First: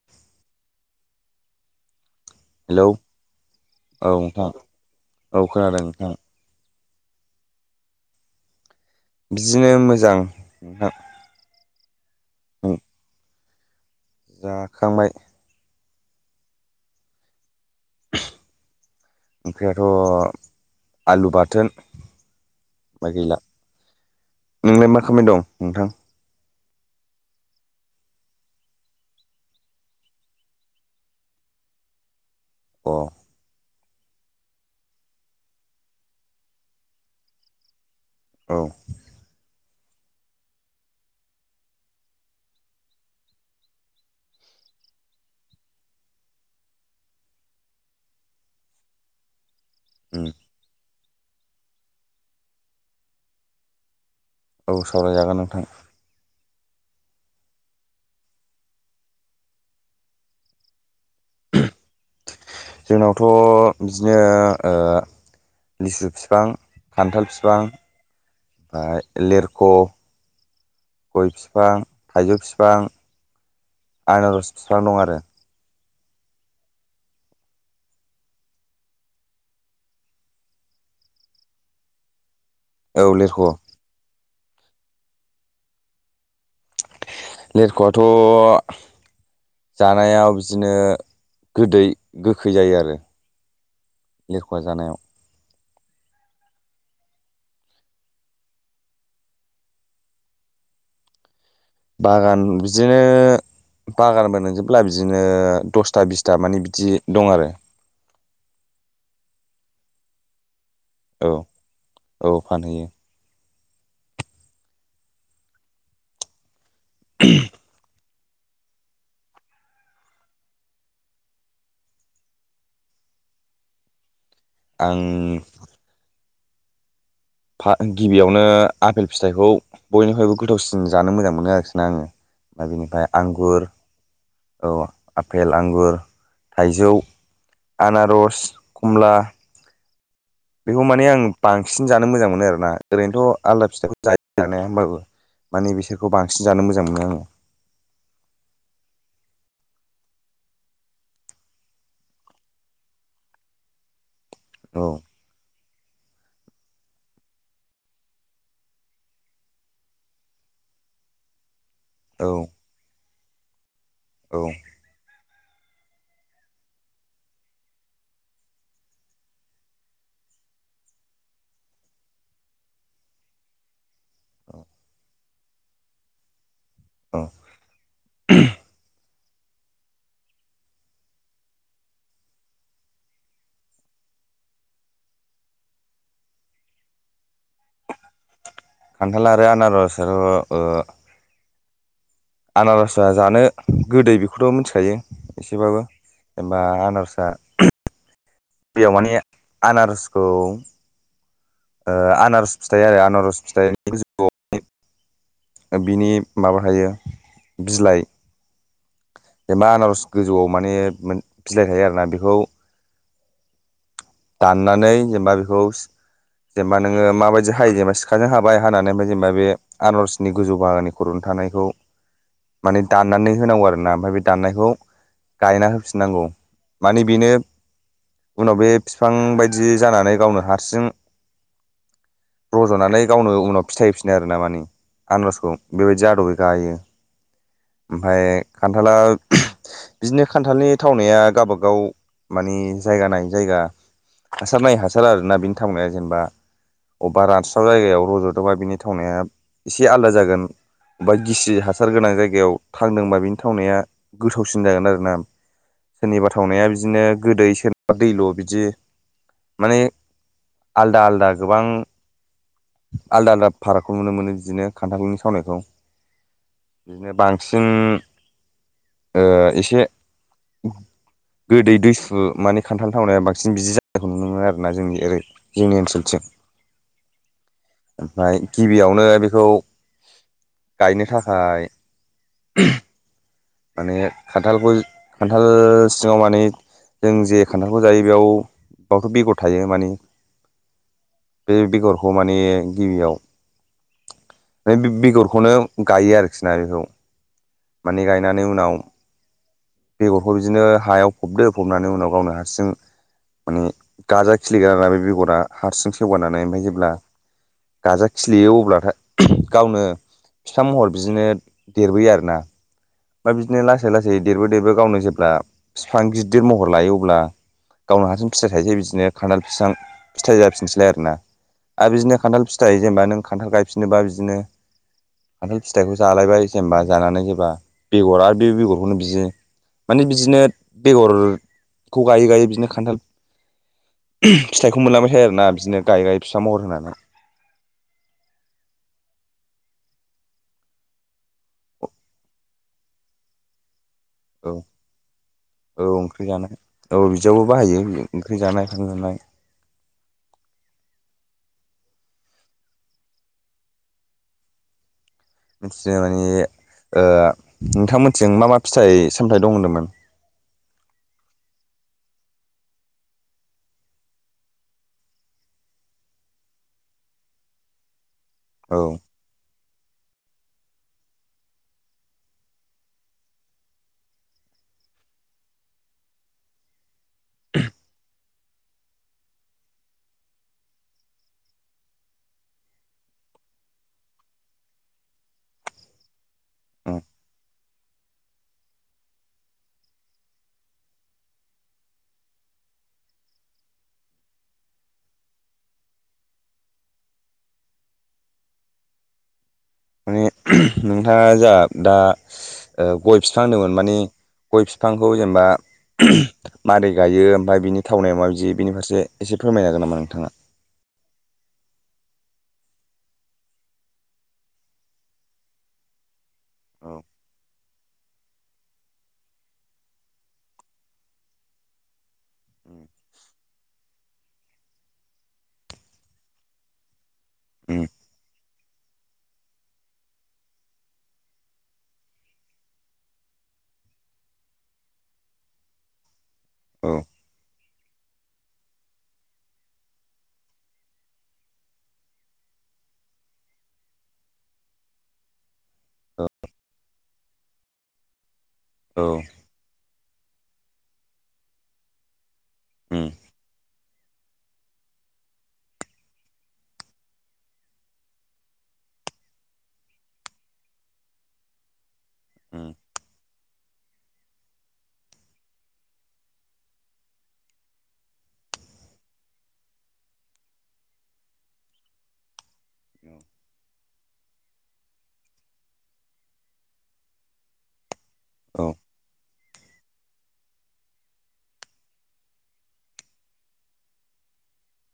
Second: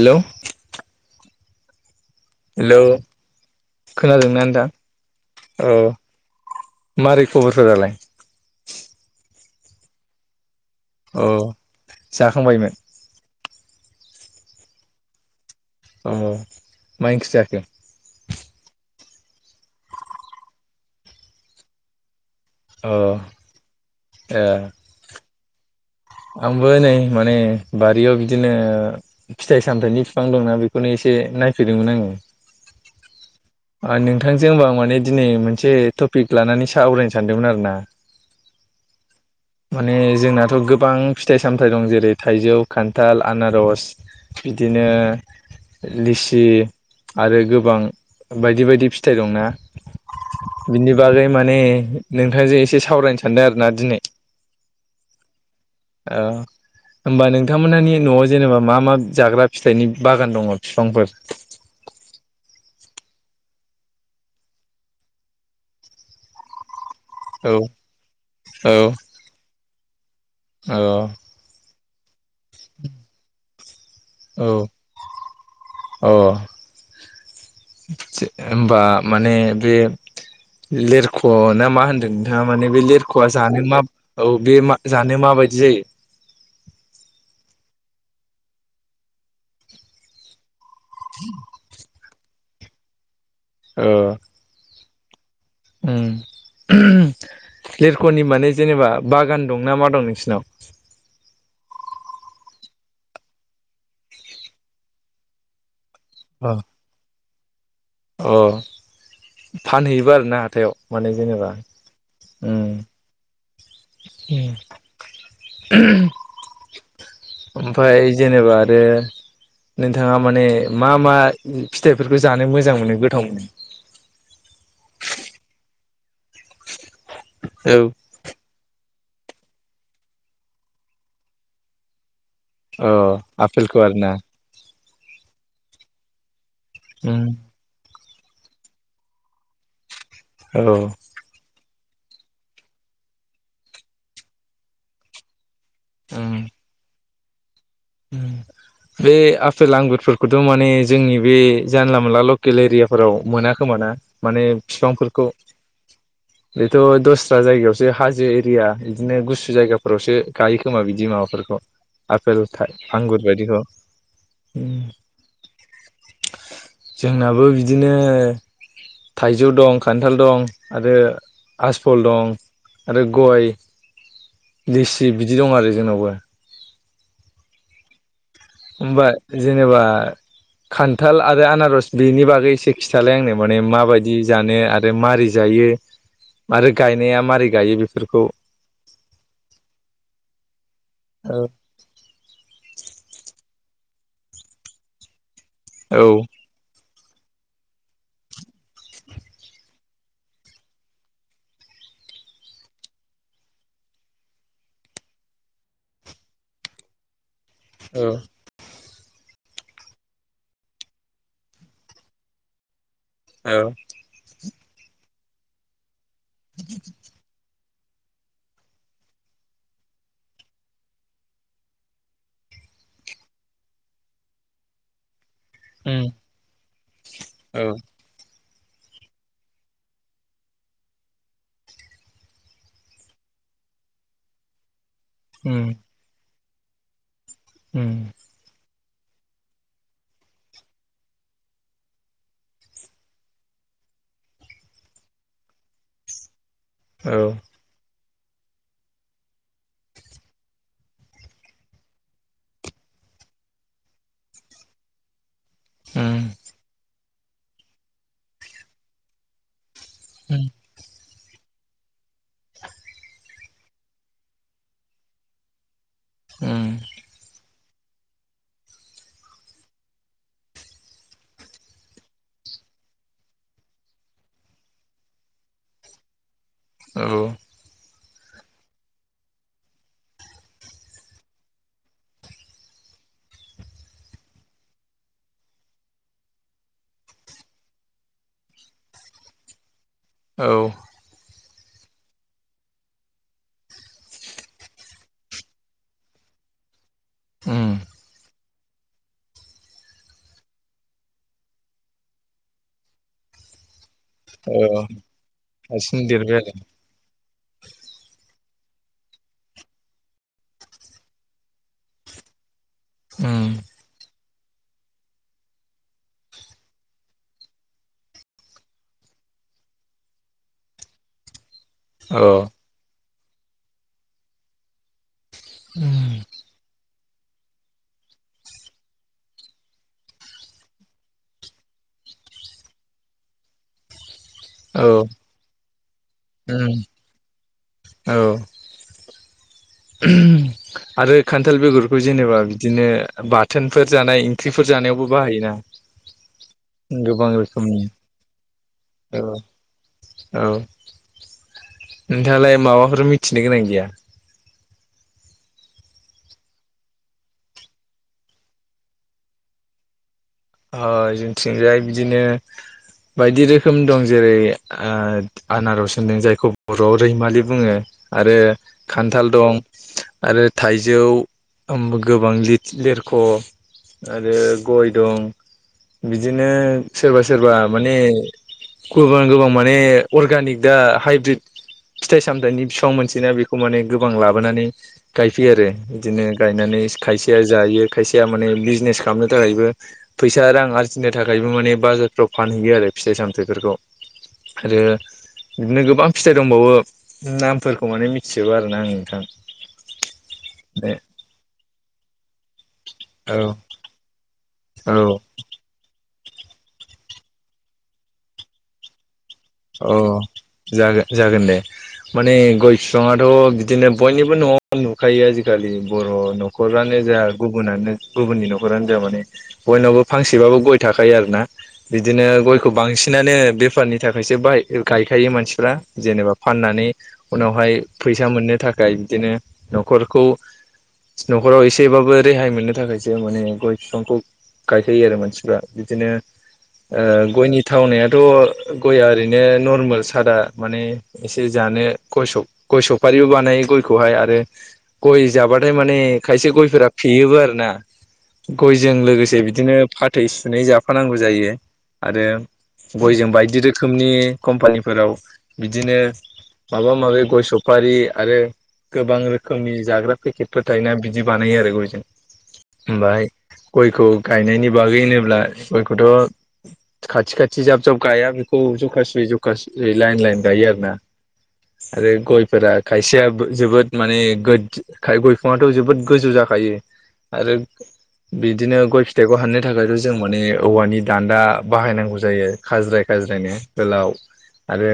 Hello hello खोनादोंना नोंथां औ खोनादों नोंथां मारै खबरफोरालाय? बिदिनो मोजां नोंथां अ जाखांबायमोन जाखांबाय औ मा ओंख्रै जाखो ओंख्रियाथ' आलु बाथोन अ फय गैला ए नोंलाय मा खामानि दं नोंथां आंबो नै माने बारियाव बिदिनो फिथाइ सामथायाइनि बिफां दंना बेखौनो एसे नायफैदोंमोन आङो अ नोंथांजों हबा माने दिनै मोनसे टपिक लानानै साहा आवरायनो सानदोंमोन आरो ना औ माने जोंनाथ' गोबां फिथाइ सामथायाइ दं जेरै थाइजौ खान्थाल आनारस बिदिनो लिसि आरो गोबां बायदि बायदि फिथाइ दंना उम बिनि बागै माने नोंथांजों एसे सावरायनो सानदों आरोना दिनै औ सावरायजागोन नोंथां औ होमबा नोंथांमोनहानि न'आव जेनेबा मा मा जाग्रा फिथाइनि बागान दङ फिफांफोर [inaudible] जोंनावथ' इदिनो लिसु फिफां खान्थाल औ बिफां औ ओमफ्राय लेरख' औ गय फिफां थाइजौ फिफां आनारस औ फिफां दं आरो अ होनबा माने बे लेरख'ना मा होनदों माने बे औ लेरख'आ लेरख' जानो मा औ बे जानो माबायदि जायो लेरख'आथ' जानायाव बिदिनो गोदै गोखै जायो आरो औ लिरख'आ जानायाव उम लेरख'नि माने जेनेबा बागान दं ना मा दं नोंसिनाव बागान बिदिनो बागानबो नोंजोबब्ला बिदिनो दस था बिसथा मानि बिदि दं आरो अ फानहैयोबो आरोना हाथायाव माने औ जेनेबा औ फानहैयो ओमफ्राय जेनेबा आरो नोंथाङा माने मा मा फिथाइफोरखौ जानो मोजां मोनो गोथाव मोनो [inaudible] आं फा गिबियावनो आपेल फिथाइखौ बयनिफ्रायबो गोथावसिन जानो मोजां मोनो आरोखि ना आङो ओ अ बेनिफ्राय आंगुर आपेलखौ आरोना औ आपेल आंगुर थाइजौ उम आनारस कमला औ बेखौ माने आं बां बांसिन जानो मोजां मोनो आरोना ओरैनोथ' आलदा फिथाइखौ जायो जानाया होमबाबो माने बिसोरखौ उम बांसिन जानो मोजां मोनो आङो। [inaudible] बे आफेल आंगुरफोरखौथ' माने जोंनि बे जानला मोनला लकेल एरियाफोराव मोनाखो। खोमा ना माने औ फिफांफोरखौ। बेथ' दस्रा जायगायावसो हाजो एरिया बिदिनो गुसु जायगाफोरावसो गायो खोमा बिदि माबाफोरखौ औ आफेल आंगुर बायदिखौ औ उ। जोंनाबो बिदिनो थाइजौ दं खान्थाल दं आरो आसफल दं। आरो गय, लेसि बिदि दं आरो जोंनावबो। अ [unintelligible] होनबा जेनेबा खान्थाल आरो आनारस बेनि बागै एसे खिथालाय आंनो माने माबायदि जानो आरो मारै जायो। यो आरो गायनाया मारै गायो बेफोरखौ खान्थाल आरो आनारस आथ' ओ औ आनारसा जानो गोदै बेखौथ' मिथिखायो एसेबाबो औ जेनबा आनारस दा [unintelligible] बेयाव माने आनारसखौ ओ आनारस फिथाइ आरो आनारस फिथाइनि गोजौआव माने ओ बिनि माबा थायो बिलाइ। एबा आनारस गोजौआव माने बीलाय थायो आरो ना बेखौ औ। दाननानै जेनेबा बेखौ जेनेबा नोङो माबायदि हायो जेनेबा सिखाजों हाबाय हानानै ओमफ्राय जेनेबा बे आनारसनि गोजौ बाहागोनि खर'नि थानायखौ माने दाननानै होनांगौ आरो ना ओमफ्राय बे दाननायखौ गायना उम होफिननांगौ माने बेनो उनाव बे फिफां बायदि जानानै गावनो हारसिं रज'नानै गावनो उनाव फिथाइ होफिनो आरो ना माने। आनारसखौ उम बेबायदि आद'बै गायो उम आमफाय खान्थाला बिदिनो खान्थालनि थावनाया गाबागाव माने जायगा नायै जायगा हासार नायै हासार आरोना बिनि थावनाया जेनेबा औ अब्बा रानस्राव जायगायाव रज' थ'बा बिनि थावनाया एसे आलदा जागोन। बा गिसि हासार गोनां जायगायाव थांदोंबा बिनि थावनाया गोथावसिन जागोन आरो ना। सोरनिबा उम थावनाया बिदिनो गोदै सोरनिबा दैल' बिदि माने आलदा आलदा गोबां आलदा आलदा फारागखौ नुनो मोनो बिदिनो खान्थालनि थावनायखौ उम बिदिनो बांसिन ओ एसे गोदै दुइसु माने खान्थाल थावनाया बा‌ [unintelligible] बिदि जानायखौ नुनो मोनो आरोना जोंनि ओरै जोंनि ओनसोलथिं। औ। ओमफ्राय गिबियावनो बेखौ गायनो थाखाय माने खान्थालखौ खान्थाल सिङाव माने जों जे खान्थालखौ जायो बेयाव बावथ' बेगर थायो माने औ। बे बेगरखौ माने गिबियाव आमफ्राय बे बेगरखौनो गायो आरोखि ना बेखौ। उम। बेनि उनाव बेगरखौ बिदिनो हायाव फबदो फबनानै उनाव गावनो हारसिं माने गाजा खिलिग्रा आरो औ ना बे बेगरा हारसिं देरबाय सेवगारनानै आरो ओमफ्राय जेब्ला गाजा खिलियो अब्लाथाय गावनो फिसा महर बिदिनो देरबोयो आरोना ओमफ्राय उम बिदिनो लासै लासै देरबो देरबो गावनो जेब्ला फिफां गिद्दिर महर लायो अब्ला गावनो हारसिं फिथाइ थायसै बिदिनो खान्थाल फिफां फिथाइ जाफिनसैलाय आरोना। आरो बिदिनो औ खान्थाल फिथाइ जेनेबा नों खान्थाल गायफिनोबा बिदिनो खान्थाल फिथाइखौ उम जालायबाय जेनबा जानानै जेल्बा बेगर आरो बे बेगरखौनो बियो माने बिदिनो बेगरखौ गायै गायै बिदिनो खान्थाल [unintelligible] फिथाइखौ औ मोनलांबाय थायो आरो ना बिदिनो गायै गायै फिसा महर उम होनानै। औ [unintelligible] आरो खान्थाल बेगरखौ जेनेबा बिदिनो बाथोन फोर जानाय औ ओंख्रिफोर जानायावबो बाहायोना। औ ओंख्रि जानाय औ गोबां बिदियावबो रोखोमनि बाहायो ओंख्रि जानाय फान औ जानाय। औ नोंथाङालाय माबाफोर मिथिनो गोनां गैया? मिथिनाय माने ओ नोंथांमोननिथिं मा मा फिथाइ सामथाइ दं होनदोंमोन? ओ जोंथिंजाय बिदिनो बायदि रोखोम दं जेरै ओ आनारस होनदों जायखौ बर'आव रैमालि बुङो। आरो औ खान्थाल दं। आरो थाइजौ ओम गोबां लिथ लेरख' आरो गय दं बिदिनो सोरबा सोरबा माने गोबां गोबां माने अर्गानिक दा हाइब्रिद फिथाइ सामथायाइनि फिफां मोनसोयोना बेखौ माने गोबां लाबोनानै गायफैयो आरो इदिनो। गायनानै उम खायसेया जायो खायसेया माने बिजनेस खालामनो थाखायबो फैसा रां आरजिनो थाखायबो माने बाजारफ्राव फानहैयो आरो फिथाइ सामथाइफोरखौ। आरो बिदिनो गोबां फिथाइ दंबावो नामफोरखौ माने मिथिजोबा आरोना आं नोंथां। उम नोंथाङा जा दा गय ओ फिफां औ होनदोमोन मानि। गय फिफांखौ औ जेनेबा मारै गायो ओमफाय बिनि थावनाया माबायदि बिनि फारसे एसे फोरमायनो हागोन नामा अ नोंथाङा जागोन। जागोन दे माने गय फिफाङाथ' बिदिनो बयनिबो न'आव नुखायो आजिखालि बर' न' खरानो औ जा गु बुनानो गुबुननि न'खरानो जा माने बयनावबो फांसेबाबो गय थाखायो आरोना बिदिनो गय खौ उम बांसिनानो बेफारनि थाखा यसो गायखायो मानसिफ्रा जेनेबा फाननानै उनावहाय फैसा मोननो थाख य बिदिनो न'खरखौ न'खराव एसेबाबो रेहाय मोननो थाखायसो माने गय फिफांखौ गायखायो आरो मानसिफ्रा बिदिनो औ ओ गयनि थावनायाथ' गया ओरैनो नर्मेल सादा माने एसे जानो गय सफ गय सफारिबो बानायो गय खौहाय आरो गय जाबाथाय माने खायसे गयफोरा फेयोबो आरोना। गयजों औ औ लोगोसे बिदिनो फाथै सुनै जाफानांगौ जायो। आरो उम गयजों बायदि रोखोमनि कम्पानिफोराव बिदिनो माबा माबि गय सफारि आरो गोबां रोखोमनि जाग्रा पेकेटफोर थायोना बिदि बानायो आरो गयजों उम ओमफाय गयखौ गायनायनि बागै होनोब्ला गयखौथ' खाथि खाथि जाब जाब गाया बे खौ जखासे जखासेयै लायेन लायेन गायो आरोना। आरो गयफोरा खायसेया बो जोबोद माने गोद खाय गय बिफाङाथ' जोबोद गोजौ जा खायो आरो औ बिदिनो गय फिथाइखौ हाननो थाखायथ' जों माने औवानि दान्दा बाहायनांगौ जायो खाज्राय खाज्रायनो गोलाव आरो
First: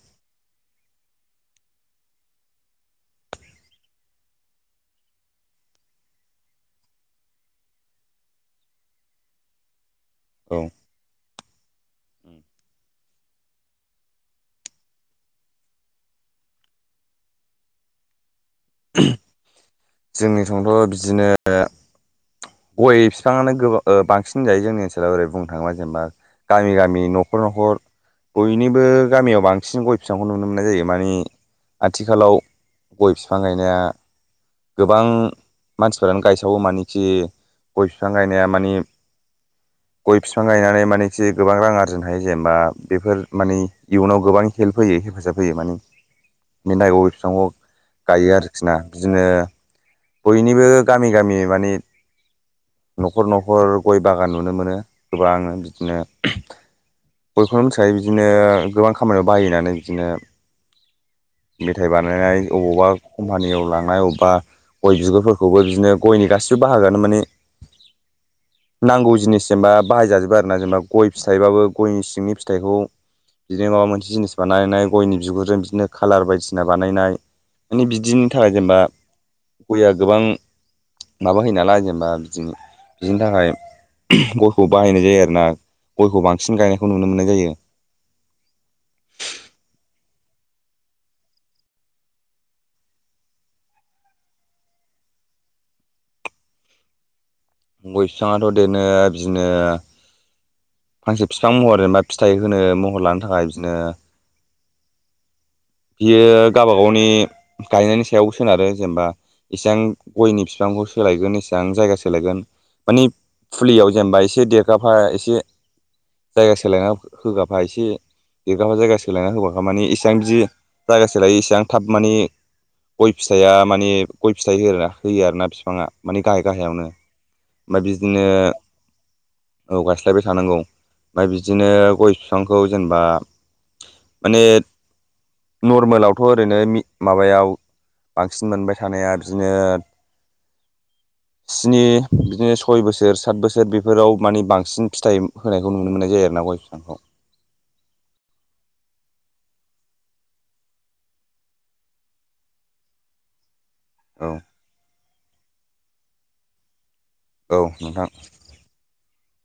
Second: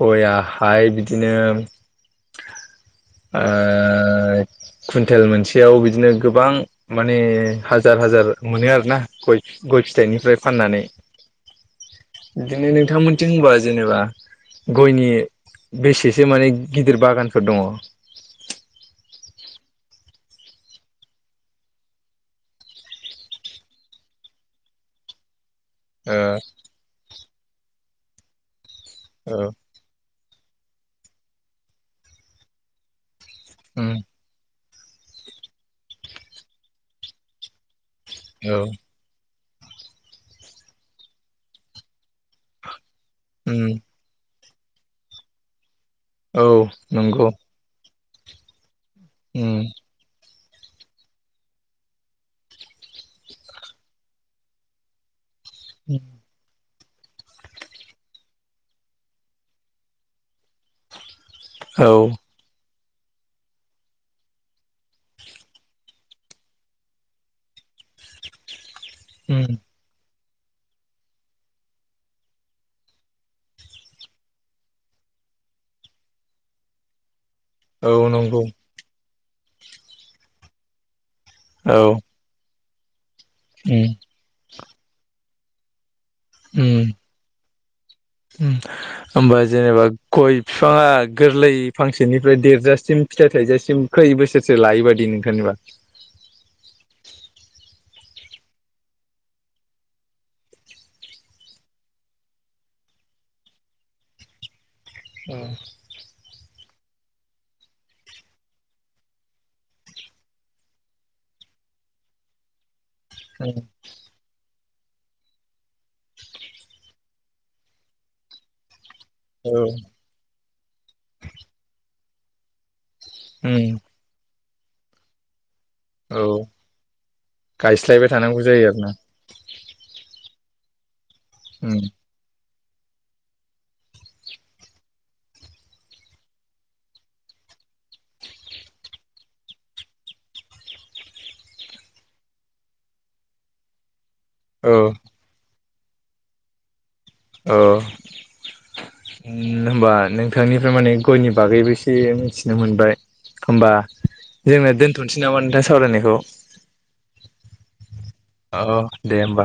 गयाहाय बिदिनो [inaudible] ओ कुन्टेल मोनसेयाव बिदिनो गोबां माने हाजार हाजार मोनो आरोना गय गय फिथाइनिफ्राय औ फाननानै। बिदिनो नोंथांमोननिथिं होमबा जेनेबा गयनि बेसेसो माने गिदिर बागानफोर दङ? जोंनिथंथ' बिदिनो गय बिफाङानो गो ओ बांसिन जायो जोंनि ओनसोलाव ओरै बुं नो थांबा जेनेबा गामि गामि न'खर न'खर बयनिबो गामियाव औ बांसिन गय फिफां नुनो मोननाय जायो माने आथिखालाव गय बिफां गायनाया उम गोबां मानसिफोरानो गायसावो मानोखि गय बिफां गायनाया औ मानि गय बिफां गायनानै मानेखि गोबां रां आरजिनो हायो जेनेबा बेफोर माने उम इयुनाव गोबां हेल्प होयो हेफाजाब होयो माने औ बेनि थाखाय गय नंगौ। बिफांखौ गायो आरोखि ना बिदिनो उम बयनिबो गामि गामि माने न'खर न'खर गय बागान नुनो मोनो गोबां बिदिनो बयखौब़ मिथिखायो बिदिनो गोबां खामानियाव बाहायो होननानै बिदिनो औ मेथाइ बानायनाय अबावबा कम्पानियाव लांनाय अबेबा गय बिगुरफोरखौबो बिदिनो गयनि गासिबो बाहागोआनो माने नांगौ जिनिस उम जेनेबा बाहायजाजोबो आरो ना जेनेबा गय फिथाइबाबो गयनि सिंनि फिथाइखौ बिदिनो माबा मोनसे जिनिस बानायनाय गयनि बिगुरजों बिदिनो खालार बायदिसिना बानायनाय माने औ बिदिनि नंगौ थाखाय जेनेबा गयआ गोबां माबा हैयो औ नालाय जेनेबा बिदि बिदिनि थाखाय उम गयखौ बाहायनाय जायो आरोना। गयखौ बांसिन गायनायखौ उम नुनो मोननाय जायो। होमबा जेनेबा गय बिफाङा गोरलै फांसेनिफ्राय देरजासिम फिथाइ थाइजासिम खै बोसोरसो लायो बादि नोंथांनिबा? गय बिफाङाथ' देरनो बिदिनो फांसे बिफां महर जेनेबा फिथाइ होनो महर लानो थाखाय बिदिनो औ। बियो गावबा गावनि गायनायनि सायाव सोनारो जेनेबा एसेबां गयनि बिफांखौ सोलायगोन एसेबां जायगा सोलायगोन मानि फुलियाव जेनेबा एसे देर गाफा एसे जायगा सोलायना होगाफा एसे [unintelligible] जायगासो सोलायना होबाखै औ मानानि इसेबां बिदि जायगा सोलायो इसेबां थाब माने गय फिथाइया उम माने गय फिथाइ होना होयो आरोना बि बिफाङा मानि औ गाहाय गाहायावनो ओमफ्राय गायस्लायबाय बिदिनो थानांगौ जायो आरोना औ गायस्लायबाय थानांगौ ओमफ्राय बिदिनो उम गय बिफां खौ जेनेबा माने नरमेलावथ' ओरैनो माबायाव बांसिन मोनबाय थानाया बिदिनो स्नि बिदिनो सय बोसोर सात बोसोर बेफोराव मानि औ बांसिन फिथाइ होनायखौ नुनो मोननाय जायो आरो ना गय फिफांखौ। ओ। होनबा नोंथांनिफ्राय माने गयनि बागैबो एसे मिथिनो मोनबाय होनबा औ जोंना दोनथ'नोसै नामा नोंथां सावरायनायखौ औ नोंथां ‌। औ दे होमबा।